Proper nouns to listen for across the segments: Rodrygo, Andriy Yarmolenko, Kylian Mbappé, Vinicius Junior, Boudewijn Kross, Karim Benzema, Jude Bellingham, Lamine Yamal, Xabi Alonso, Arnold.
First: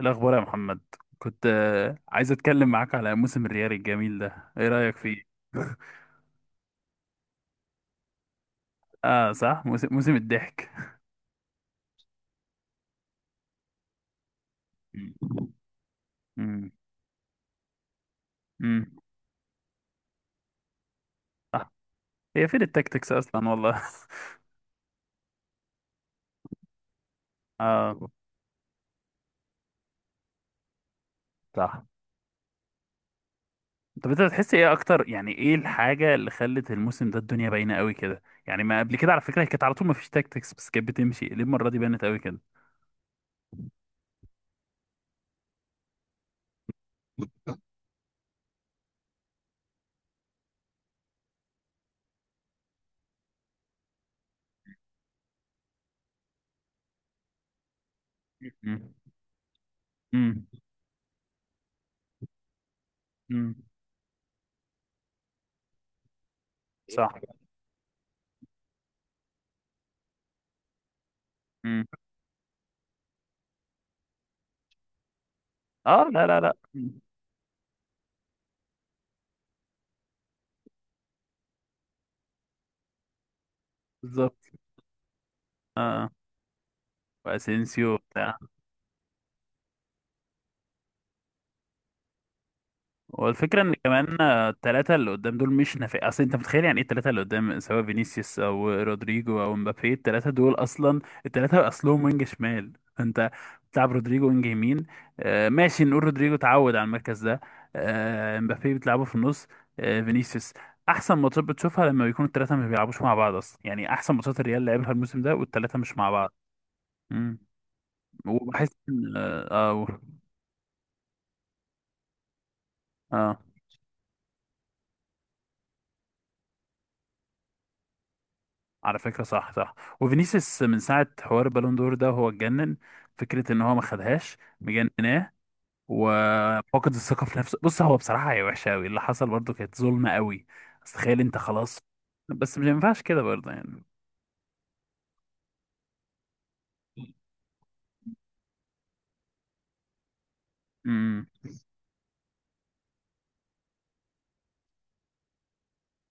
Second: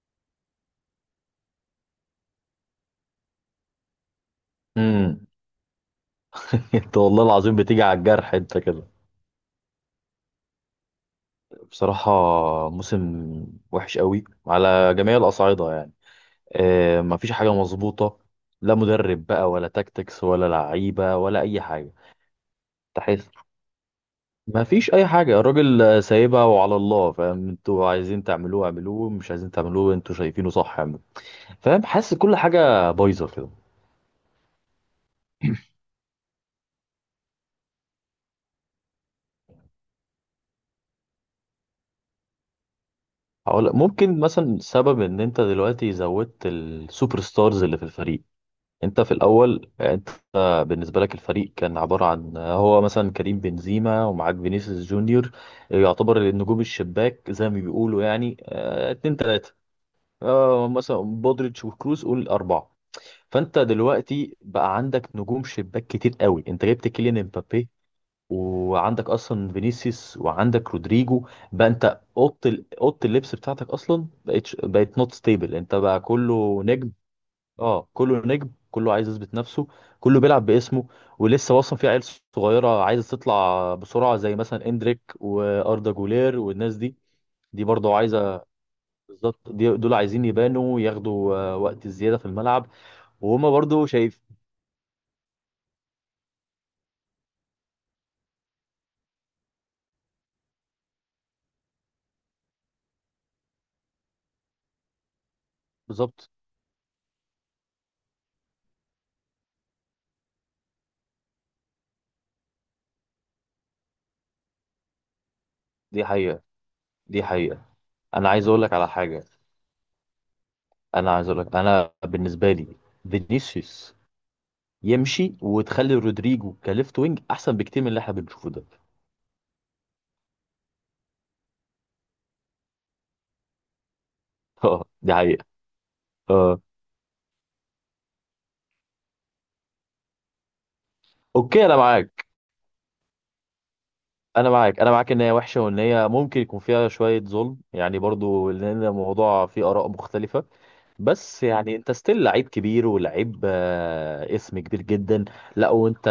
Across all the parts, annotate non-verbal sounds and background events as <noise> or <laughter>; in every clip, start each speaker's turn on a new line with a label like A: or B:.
A: الأخبار يا محمد. كنت عايز أتكلم معاك على موسم الريال الجميل ده، إيه رأيك فيه؟
B: امم
A: <laughs>
B: <laughs> انت والله العظيم بتيجي على الجرح انت كده.
A: آه صح، موسم الضحك.
B: بصراحة موسم وحش قوي على جميع
A: مم.
B: الأصعدة يعني.
A: مم.
B: اه، مفيش حاجة مظبوطة، لا
A: مم.
B: مدرب بقى ولا تاكتكس ولا لعيبة ولا أي
A: صح،
B: حاجة.
A: هي فين التكتكس
B: تحس
A: أصلا والله.
B: مفيش أي حاجة، الراجل سايبها وعلى الله. فاهم،
A: <laughs>
B: انتوا
A: آه
B: عايزين تعملوه اعملوه، مش عايزين تعملوه انتوا شايفينه صح اعملوه. فاهم،
A: صح.
B: حاسس كل حاجة بايظة كده.
A: طب أنت بتحس إيه أكتر، يعني إيه الحاجة اللي خلت الموسم ده الدنيا باينة قوي كده؟ يعني ما قبل كده على فكرة، هي كانت على طول ما فيش تكتكس بس كانت بتمشي، ليه المرة دي بانت قوي كده؟
B: ممكن مثلا سبب ان انت دلوقتي زودت السوبر ستارز اللي في الفريق. انت في الاول انت بالنسبه لك الفريق كان عباره عن هو مثلا كريم بنزيما ومعاك فينيسيوس جونيور، يعتبر النجوم الشباك زي ما بيقولوا، يعني
A: مم.
B: اتنين تلاته.
A: مم.
B: مثلا بودريتش وكروس قول اربعه.
A: مم.
B: فانت دلوقتي بقى عندك نجوم شباك كتير قوي، انت جبت
A: صح.
B: كيليان امبابي وعندك اصلا فينيسيوس وعندك رودريجو. بقى
A: مم.
B: انت اوضه اللبس بتاعتك اصلا بقت نوت ستيبل، انت بقى
A: آه لا لا لا.
B: كله نجم.
A: مم.
B: اه، كله نجم، كله عايز يثبت نفسه، كله بيلعب باسمه. ولسه اصلا في عيال صغيره عايزه تطلع بسرعه زي
A: بالظبط.
B: مثلا اندريك واردا
A: آه،
B: جولير والناس دي. دي برضه
A: وأسينسيو بتاع.
B: عايزه بالظبط، دول عايزين يبانوا ياخدوا وقت زياده في الملعب. وهما
A: والفكرة ان
B: برضه
A: كمان،
B: شايف
A: التلاتة اللي قدام دول مش نافع، اصل انت متخيل يعني ايه التلاتة اللي قدام، سواء فينيسيوس او رودريجو او مبابي، التلاتة دول اصلا. التلاتة اصلهم وينج شمال، فانت بتلعب رودريجو وينج يمين. آه ماشي، نقول
B: بالظبط.
A: رودريجو اتعود على المركز ده. آه، مبابي بتلعبه في النص. آه فينيسيوس. احسن ماتشات بتشوفها لما بيكونوا التلاتة ما بيلعبوش مع بعض اصلا، يعني احسن ماتشات الريال لعبها الموسم ده والتلاتة مش
B: دي
A: مع بعض.
B: حقيقه، دي
A: امم.
B: حقيقه. انا عايز اقول
A: وبحس
B: لك على
A: ان،
B: حاجه،
A: اه،
B: انا عايز اقول لك، انا بالنسبه لي
A: اه،
B: فينيسيوس يمشي وتخلي رودريجو كليفت وينج احسن بكتير من اللي احنا بنشوفه ده. <laughs>
A: على فكرة صح صح. وفينيسيوس من ساعة حوار البالون دور ده، هو اتجنن. فكرة ان هو ما خدهاش
B: اه، دي
A: مجنناه.
B: حقيقه. اه،
A: وفقد الثقة في نفسه. بص، هو بصراحة هي وحشة قوي اللي حصل، برضه كانت ظلمة قوي. بس تخيل انت
B: اوكي، انا
A: خلاص،
B: معاك،
A: بس مش ينفعش كده برضه يعني.
B: انا معاك. انا معاك ان هي وحشه وان هي ممكن يكون فيها شويه ظلم يعني برضو، لان الموضوع فيه اراء مختلفه.
A: امم.
B: بس يعني انت ستيل لعيب كبير ولعيب اسم كبير جدا. لا، وانت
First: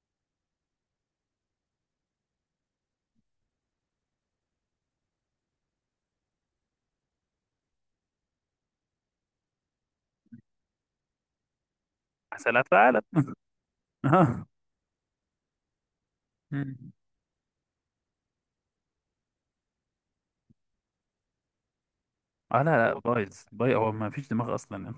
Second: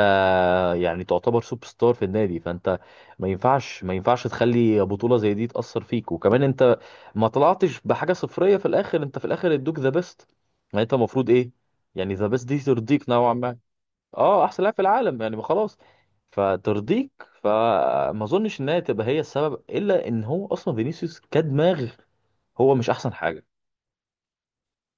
B: يعني تعتبر سوبر ستار في النادي، فانت ما ينفعش تخلي بطوله زي دي تاثر فيك. وكمان انت ما طلعتش بحاجه صفريه في الاخر، انت في الاخر ادوك ذا بيست. يعني انت المفروض ايه؟ يعني ذا بيست دي
A: حسالات العالم.
B: ترضيك نوعا ما.
A: <laughs>
B: اه،
A: اه.
B: احسن لاعب في العالم، يعني ما خلاص،
A: مم.
B: فترضيك. فما اظنش انها تبقى هي السبب، الا ان هو اصلا فينيسيوس كدماغ
A: لا
B: هو مش
A: لا،
B: احسن
A: بايظ
B: حاجه.
A: بايظ، هو ما فيش دماغ اصلا. <laughs> ما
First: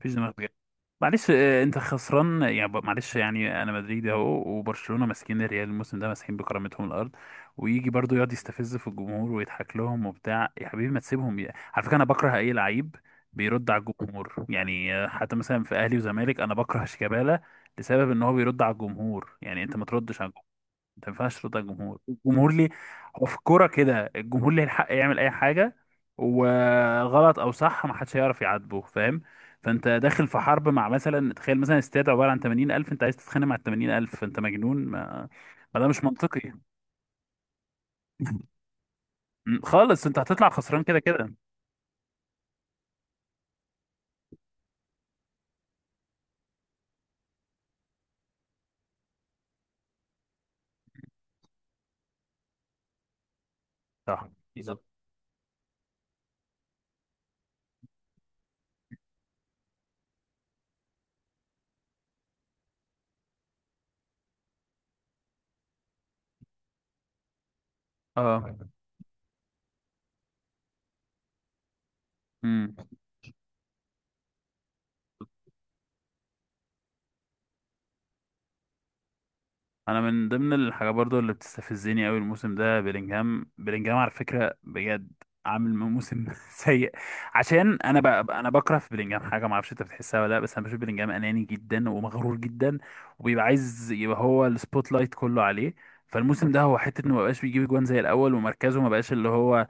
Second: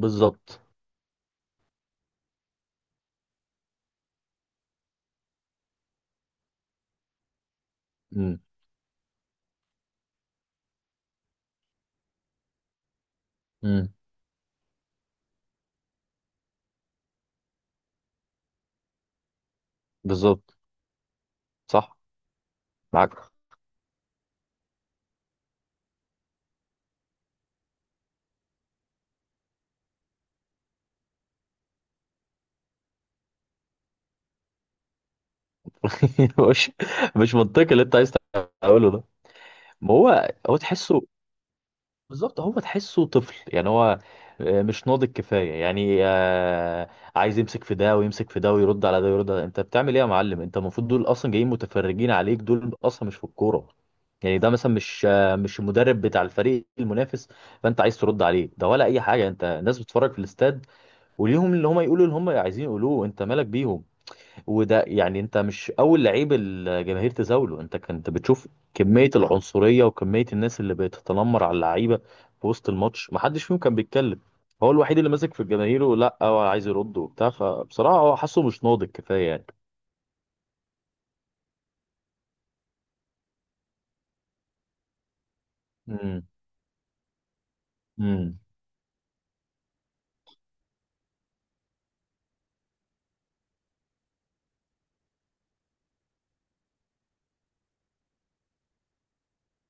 A: فيش دماغ. معلش، انت خسران يعني معلش، يعني انا مدريدي اهو، وبرشلونه ماسكين الريال الموسم ده ماسحين بكرامتهم الارض. ويجي برضو يقعد
B: امم.
A: يستفز في الجمهور ويضحك لهم وبتاع، يا حبيبي ما تسيبهم. على فكره، انا بكره اي لعيب بيرد على
B: امم.
A: الجمهور، يعني حتى مثلا في اهلي وزمالك انا بكره شيكابالا. لسبب ان هو بيرد على الجمهور، يعني انت ما تردش على.
B: بالظبط.
A: ما ينفعش ترد على
B: صح،
A: الجمهور، الجمهور ليه.
B: معاك.
A: هو في الكوره كده، الجمهور ليه الحق يعمل اي حاجه. وغلط او صح ما حدش هيعرف يعاتبه، فاهم. فانت داخل في حرب مع، مثلا تخيل مثلا استاد عباره عن 80,000، انت عايز تتخانق مع ال 80,000، فانت مجنون، ما ده مش
B: <laughs>
A: منطقي.
B: مش مش منطقي اللي انت عايز
A: <laughs>
B: تقوله ده. ما
A: خالص، انت
B: هو
A: هتطلع
B: هو
A: خسران كده
B: تحسه،
A: كده.
B: بالظبط هو تحسه طفل، يعني هو مش ناضج كفايه، يعني. عايز يمسك في ده ويمسك في ده ويرد على ده ويرد على ده. انت بتعمل ايه يا معلم؟ انت المفروض دول اصلا جايين متفرجين عليك، دول اصلا مش في الكوره،
A: صح.
B: يعني ده مثلا
A: بالظبط.
B: مش المدرب بتاع الفريق المنافس فانت عايز ترد عليه ده ولا اي حاجه. انت الناس بتتفرج في الاستاد وليهم اللي هم يقولوا اللي هم عايزين يقولوه، انت مالك بيهم. وده يعني انت مش اول لعيب الجماهير تزاوله. انت كنت بتشوف
A: اه.
B: كميه العنصريه وكميه الناس اللي بتتنمر على اللعيبه في وسط
A: امم.
B: الماتش، ما حدش فيهم كان بيتكلم. هو الوحيد اللي ماسك في الجماهير ولا هو عايز يرد وبتاع. فبصراحه هو حاسه مش ناضج كفايه يعني.
A: انا من ضمن الحاجات برضو اللي بتستفزني قوي الموسم ده بيلينجهام، بيلينجهام على فكره بجد عامل
B: امم.
A: موسم <laughs> سيء. عشان انا ب...
B: امم.
A: انا بكره في بيلينجهام حاجه، ما اعرفش انت بتحسها ولا لا، بس انا بشوف بيلينجهام اناني جدا ومغرور جدا، وبيبقى عايز يبقى هو السبوت لايت كله عليه. فالموسم ده هو حته انه ما بقاش بيجيب جوان زي الاول، ومركزه ما بقاش اللي هو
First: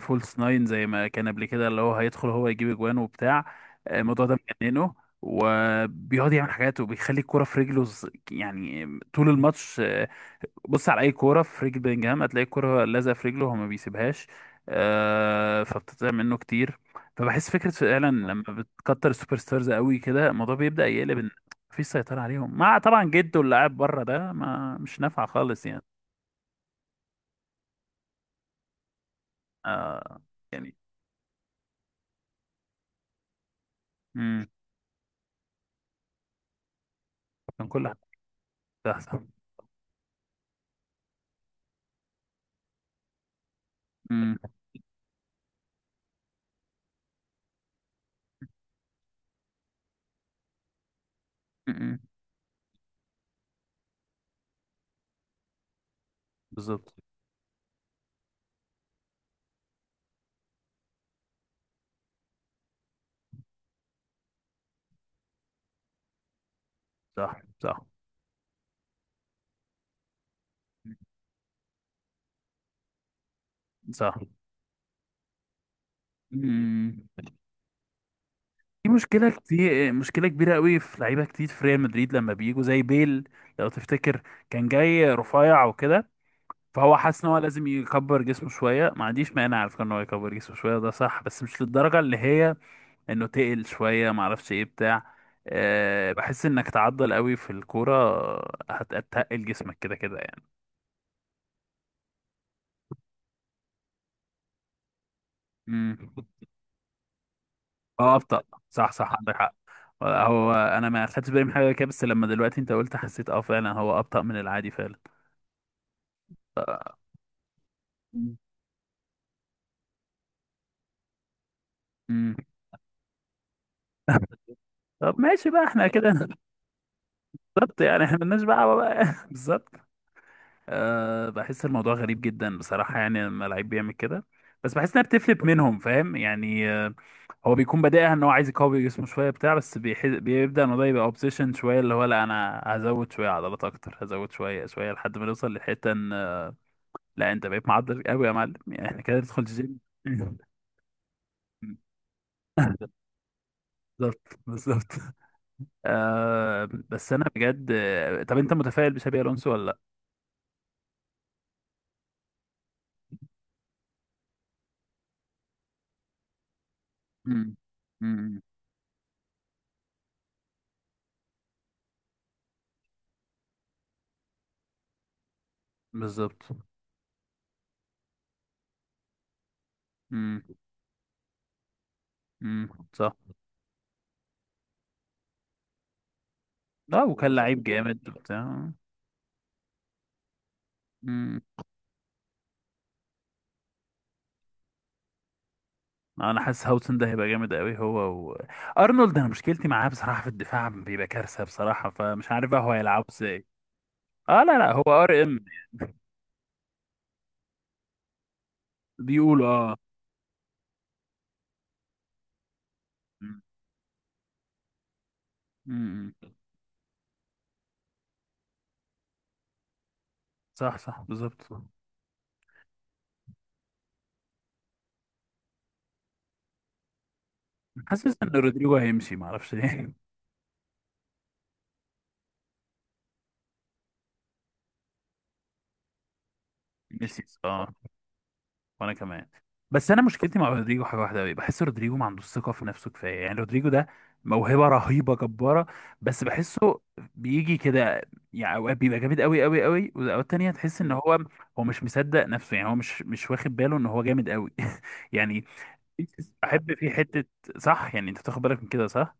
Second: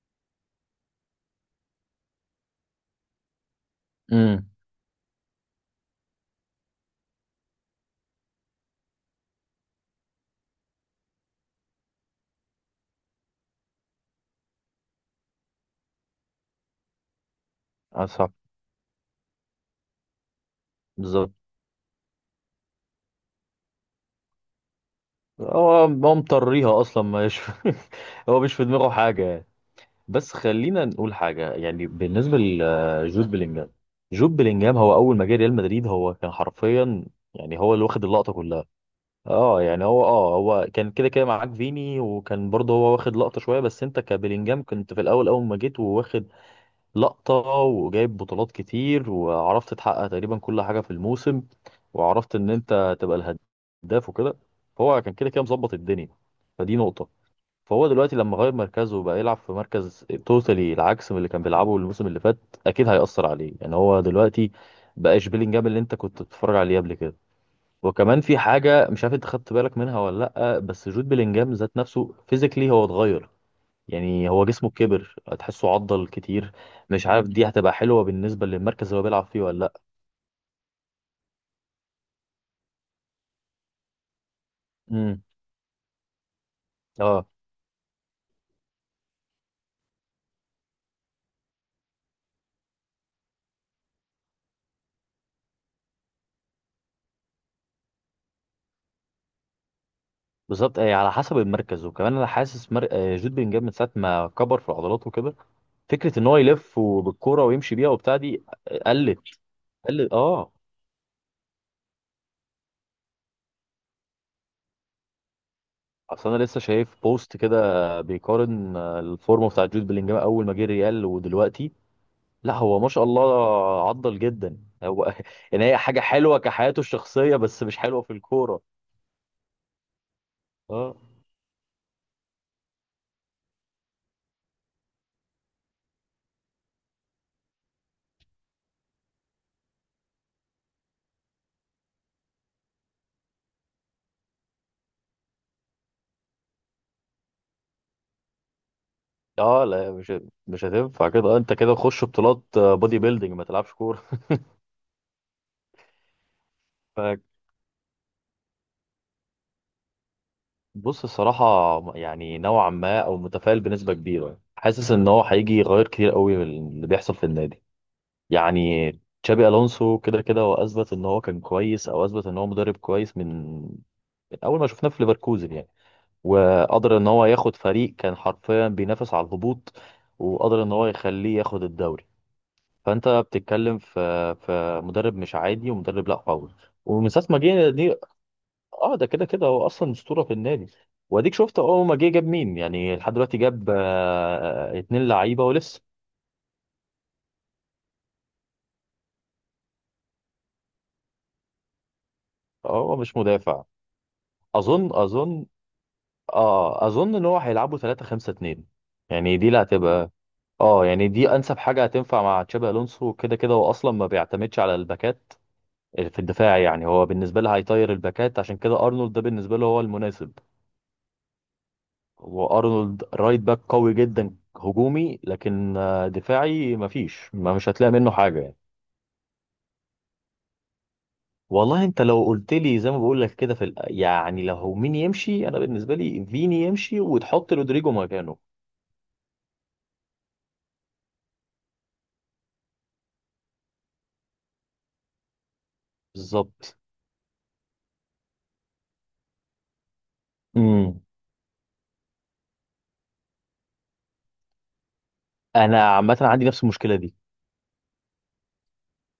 A: فولس ناين زي ما كان قبل كده، اللي هو هيدخل هو يجيب جوان وبتاع. الموضوع ده
B: امم.
A: مجننه. وبيقعد يعمل حاجات وبيخلي الكوره في رجله يعني طول الماتش، بص على اي كوره في رجل بلينجهام هتلاقي الكوره لازقه في رجله، هو ما بيسيبهاش. فبتضيع منه كتير. فبحس فكره فعلا،
B: صح،
A: لما بتكتر السوبر ستارز قوي كده الموضوع بيبدا يقلب ان
B: بالظبط.
A: مفيش سيطره عليهم، مع طبعا جده اللي قاعد بره ده ما مش نافع خالص
B: هو
A: يعني.
B: هو مطريها اصلا، ما يش... <laughs> هو مش في دماغه حاجه يعني.
A: آه،
B: بس
A: يعني.
B: خلينا نقول حاجه يعني، بالنسبه لجود بلينجهام، جود
A: امم.
B: بلينجهام هو اول ما جه ريال مدريد هو كان حرفيا، يعني
A: كان
B: هو اللي
A: كل حاجه
B: واخد اللقطه كلها.
A: احسن.
B: اه يعني هو، هو كان كده كده معاك فيني، وكان برضه هو واخد لقطه شويه. بس انت
A: امم.
B: كبلينجهام كنت في الاول، اول ما جيت وواخد لقطة وجايب بطولات كتير، وعرفت تحقق تقريبا كل حاجة في الموسم،
A: أمم،
B: وعرفت ان انت تبقى الهداف وكده. فهو كان كده كده مظبط الدنيا، فدي
A: بالظبط.
B: نقطة. فهو دلوقتي لما غير مركزه وبقى يلعب في مركز توتالي العكس من اللي كان بيلعبه الموسم اللي فات، اكيد هيأثر عليه. يعني هو دلوقتي بقاش بيلينجهام اللي انت كنت بتتفرج عليه قبل كده.
A: صح صح.
B: وكمان في حاجة مش عارف انت خدت بالك منها ولا لأ، بس جود بيلينجهام ذات نفسه فيزيكلي هو اتغير،
A: صح.
B: يعني هو جسمه كبر، تحسه عضل كتير.
A: امم.
B: مش عارف دي هتبقى حلوة بالنسبة للمركز
A: في
B: اللي هو بيلعب
A: مشكلة
B: فيه ولا لأ.
A: كتير مشكلة كبيرة قوي في لعيبة كتير في ريال مدريد لما بيجوا زي بيل، لو تفتكر كان جاي
B: امم،
A: رفيع وكده. فهو حاسس
B: اه،
A: ان هو لازم يكبر جسمه شوية، ما عنديش مانع على فكرة ان هو يكبر جسمه شوية، ده صح، بس مش للدرجة اللي هي انه تقل شوية، ما اعرفش ايه بتاع. أه، بحس انك تعضل قوي في الكورة هتتقل جسمك كده كده يعني.
B: بالظبط. على حسب المركز. وكمان انا حاسس جود بلينجهام من ساعة ما كبر في عضلاته وكده،
A: امم.
B: فكرة ان هو يلف بالكورة ويمشي بيها
A: اه،
B: وبتاع
A: ابطأ.
B: دي
A: صح صح،
B: قلت
A: عندك حق.
B: قلت اه.
A: هو انا ما خدتش بالي من حاجة كده، بس لما دلوقتي انت قلت حسيت، اه فعلا هو ابطأ من العادي.
B: اصل انا لسه شايف
A: فعلا.
B: بوست كده بيقارن الفورمة بتاع جود بلينجهام اول ما جه ريال ودلوقتي.
A: مم.
B: لا هو ما شاء الله عضل جدا هو.
A: طب ماشي
B: <laughs>
A: بقى
B: يعني هي
A: احنا
B: حاجة
A: كده. <laughs>
B: حلوة كحياته الشخصية بس مش
A: بالظبط،
B: حلوة
A: يعني
B: في
A: احنا ملناش
B: الكورة.
A: دعوه بقى. <laughs> بالظبط.
B: اه.
A: أه، بحس الموضوع غريب جدا بصراحه، يعني لما لعيب بيعمل كده، بس بحس انها بتفلت منهم، فاهم يعني. هو بيكون بادئها ان هو عايز يقوي جسمه شويه بتاع، بس بيبدا الموضوع يبقى اوبسيشن شويه، اللي هو لا انا هزود شويه عضلات اكتر، هزود شويه شويه لحد ما نوصل للحته ان، لا انت بقيت معضل قوي يا معلم، يعني احنا كده ندخل
B: اه لا،
A: الجيم.
B: مش هتنفع كده. انت كده
A: <laughs>
B: تخش بطولات بودي بيلدينج، ما تلعبش كوره.
A: بالظبط بالظبط. آه. بس انا
B: <laughs>
A: بجد، طب انت متفائل بشابي الونسو ولا لا؟
B: فبص الصراحه، يعني نوعا ما او متفائل بنسبه كبيره يعني. حاسس ان هو هيجي يغير كتير قوي من اللي بيحصل في
A: امم.
B: النادي.
A: امم.
B: يعني تشابي الونسو كده كده هو اثبت ان هو كان كويس، او اثبت ان هو مدرب كويس من اول ما شفناه في ليفركوزن يعني،
A: بالظبط.
B: وقدر ان هو ياخد فريق كان حرفيا بينافس على الهبوط
A: امم.
B: وقدر ان هو يخليه ياخد الدوري.
A: امم.
B: فانت
A: صح.
B: بتتكلم في مدرب مش عادي، ومدرب لا قوي
A: لا،
B: ومن ساعه
A: وكان
B: ما
A: لعيب
B: جه دي.
A: جامد وبتاع.
B: اه، ده كده كده هو اصلا اسطوره في النادي. واديك
A: امم.
B: شفت اول ما جه جاب مين، يعني لحد دلوقتي جاب اتنين لعيبه ولسه.
A: انا حاسس هاوسن ده هيبقى جامد قوي هو و... ارنولد. انا مشكلتي معاه بصراحه، في الدفاع بيبقى كارثه بصراحه، فمش عارف بقى هو
B: هو
A: هيلعب
B: مش
A: ازاي.
B: مدافع،
A: اه لا لا،
B: اظن.
A: هو RM.
B: اظن ان هو هيلعبوا 3 5 2. يعني
A: بيقولوا
B: دي اللي
A: اه.
B: هتبقى، اه، يعني دي انسب حاجه هتنفع مع تشابي الونسو، كده
A: مم.
B: كده هو اصلا ما بيعتمدش على الباكات
A: مم.
B: في الدفاع. يعني هو بالنسبه له هيطير الباكات، عشان كده ارنولد ده بالنسبه له هو المناسب.
A: صح صح، بالظبط.
B: وارنولد رايت باك قوي جدا هجومي، لكن دفاعي مفيش، ما مش هتلاقي منه
A: حاسس ان
B: حاجه يعني.
A: رودريجو هيمشي، معرفش ليه.
B: والله انت لو قلت لي زي ما بقول لك كده يعني لو مين يمشي، انا بالنسبه لي فيني يمشي
A: <laughs> نسيت.
B: وتحط
A: اه،
B: رودريجو مكانه.
A: وانا كمان. بس انا مشكلتي مع رودريجو حاجه واحده قوي، بحس رودريجو ما عندوش ثقه في نفسه كفايه، يعني رودريجو ده موهبه رهيبه جباره، بس
B: بالظبط.
A: بحسه بيجي كده، يعني اوقات بيبقى جامد قوي قوي قوي، واوقات تانية تحس ان
B: امم.
A: هو مش مصدق نفسه، يعني هو مش واخد باله ان هو جامد قوي. <laughs> يعني
B: انا عامه عندي نفس
A: بحب في
B: المشكله دي.
A: حته، صح، يعني انت بتاخد بالك من كده، صح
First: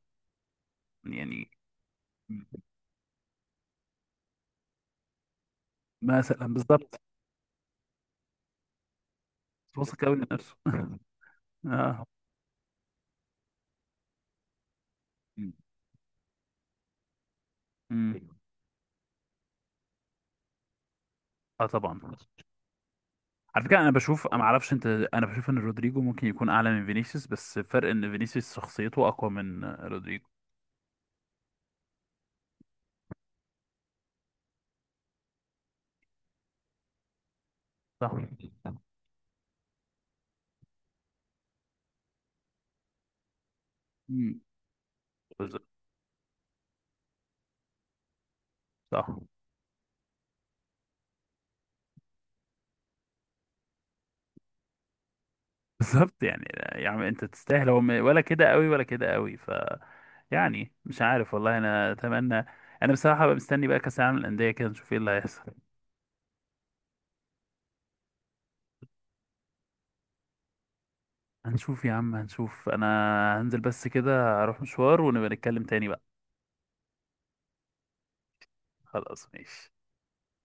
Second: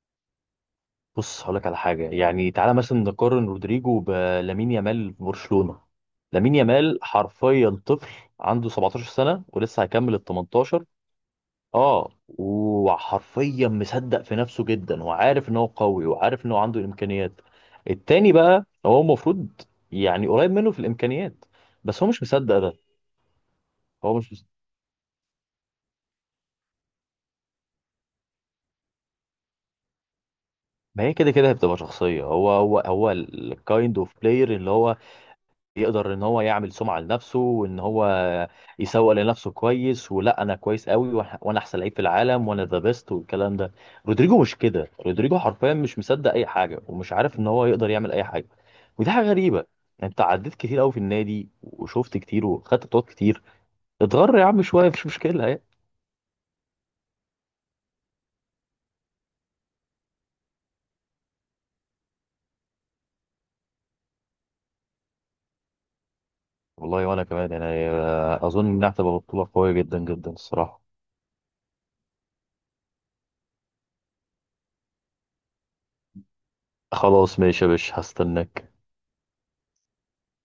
B: بص
A: يعني.
B: هقول لك على حاجه، يعني تعالى مثلا نقارن رودريجو بلامين يامال في برشلونه.
A: مثلا،
B: لامين يامال
A: بالظبط.
B: حرفيا طفل، عنده 17 سنه ولسه
A: واثق
B: هيكمل
A: قوي
B: ال
A: من نفسه.
B: 18.
A: <laughs> اه.
B: اه، وحرفيا مصدق في نفسه جدا، وعارف ان هو قوي وعارف ان هو عنده الامكانيات. التاني
A: امم.
B: بقى هو المفروض يعني قريب منه في الامكانيات
A: اه طبعا.
B: بس هو مش مصدق ده،
A: على فكره، انا
B: هو
A: بشوف،
B: مش
A: انا ما
B: مصدق.
A: اعرفش انت، انا بشوف ان رودريجو ممكن يكون اعلى من فينيسيوس، بس الفرق ان فينيسيوس شخصيته اقوى من رودريجو.
B: ما هي كده كده هتبقى شخصية، هو هو الكايند اوف بلاير اللي هو يقدر ان هو يعمل سمعة لنفسه وان هو
A: صح.
B: يسوق لنفسه كويس، ولا انا كويس قوي وانا احسن لعيب في العالم وانا ذا بيست والكلام ده. رودريجو
A: مم.
B: مش كده، رودريجو
A: بالظبط.
B: حرفيا مش مصدق اي حاجة ومش عارف ان هو يقدر يعمل اي حاجة. ودي
A: صح.
B: حاجة غريبة، انت عديت كتير قوي في النادي وشفت كتير وخدت بطولات كتير، اتغر يا عم شوية، مش مشكلة يعني.
A: بالظبط يعني. يعني انت تستاهل، هو ولا كده قوي ولا كده قوي، يعني مش عارف والله، انا اتمنى. انا بصراحه بقى مستني بقى كاس العالم للانديه، كده نشوف ايه اللي هيحصل.
B: والله وانا كمان يعني، اظن انها هتبقى بطولة قوية جدا جدا الصراحة.
A: هنشوف يا عم هنشوف. انا هنزل بس كده اروح مشوار، ونبقى نتكلم تاني بقى.
B: خلاص ماشي يا باشا، هستناك.
A: خلاص ماشي.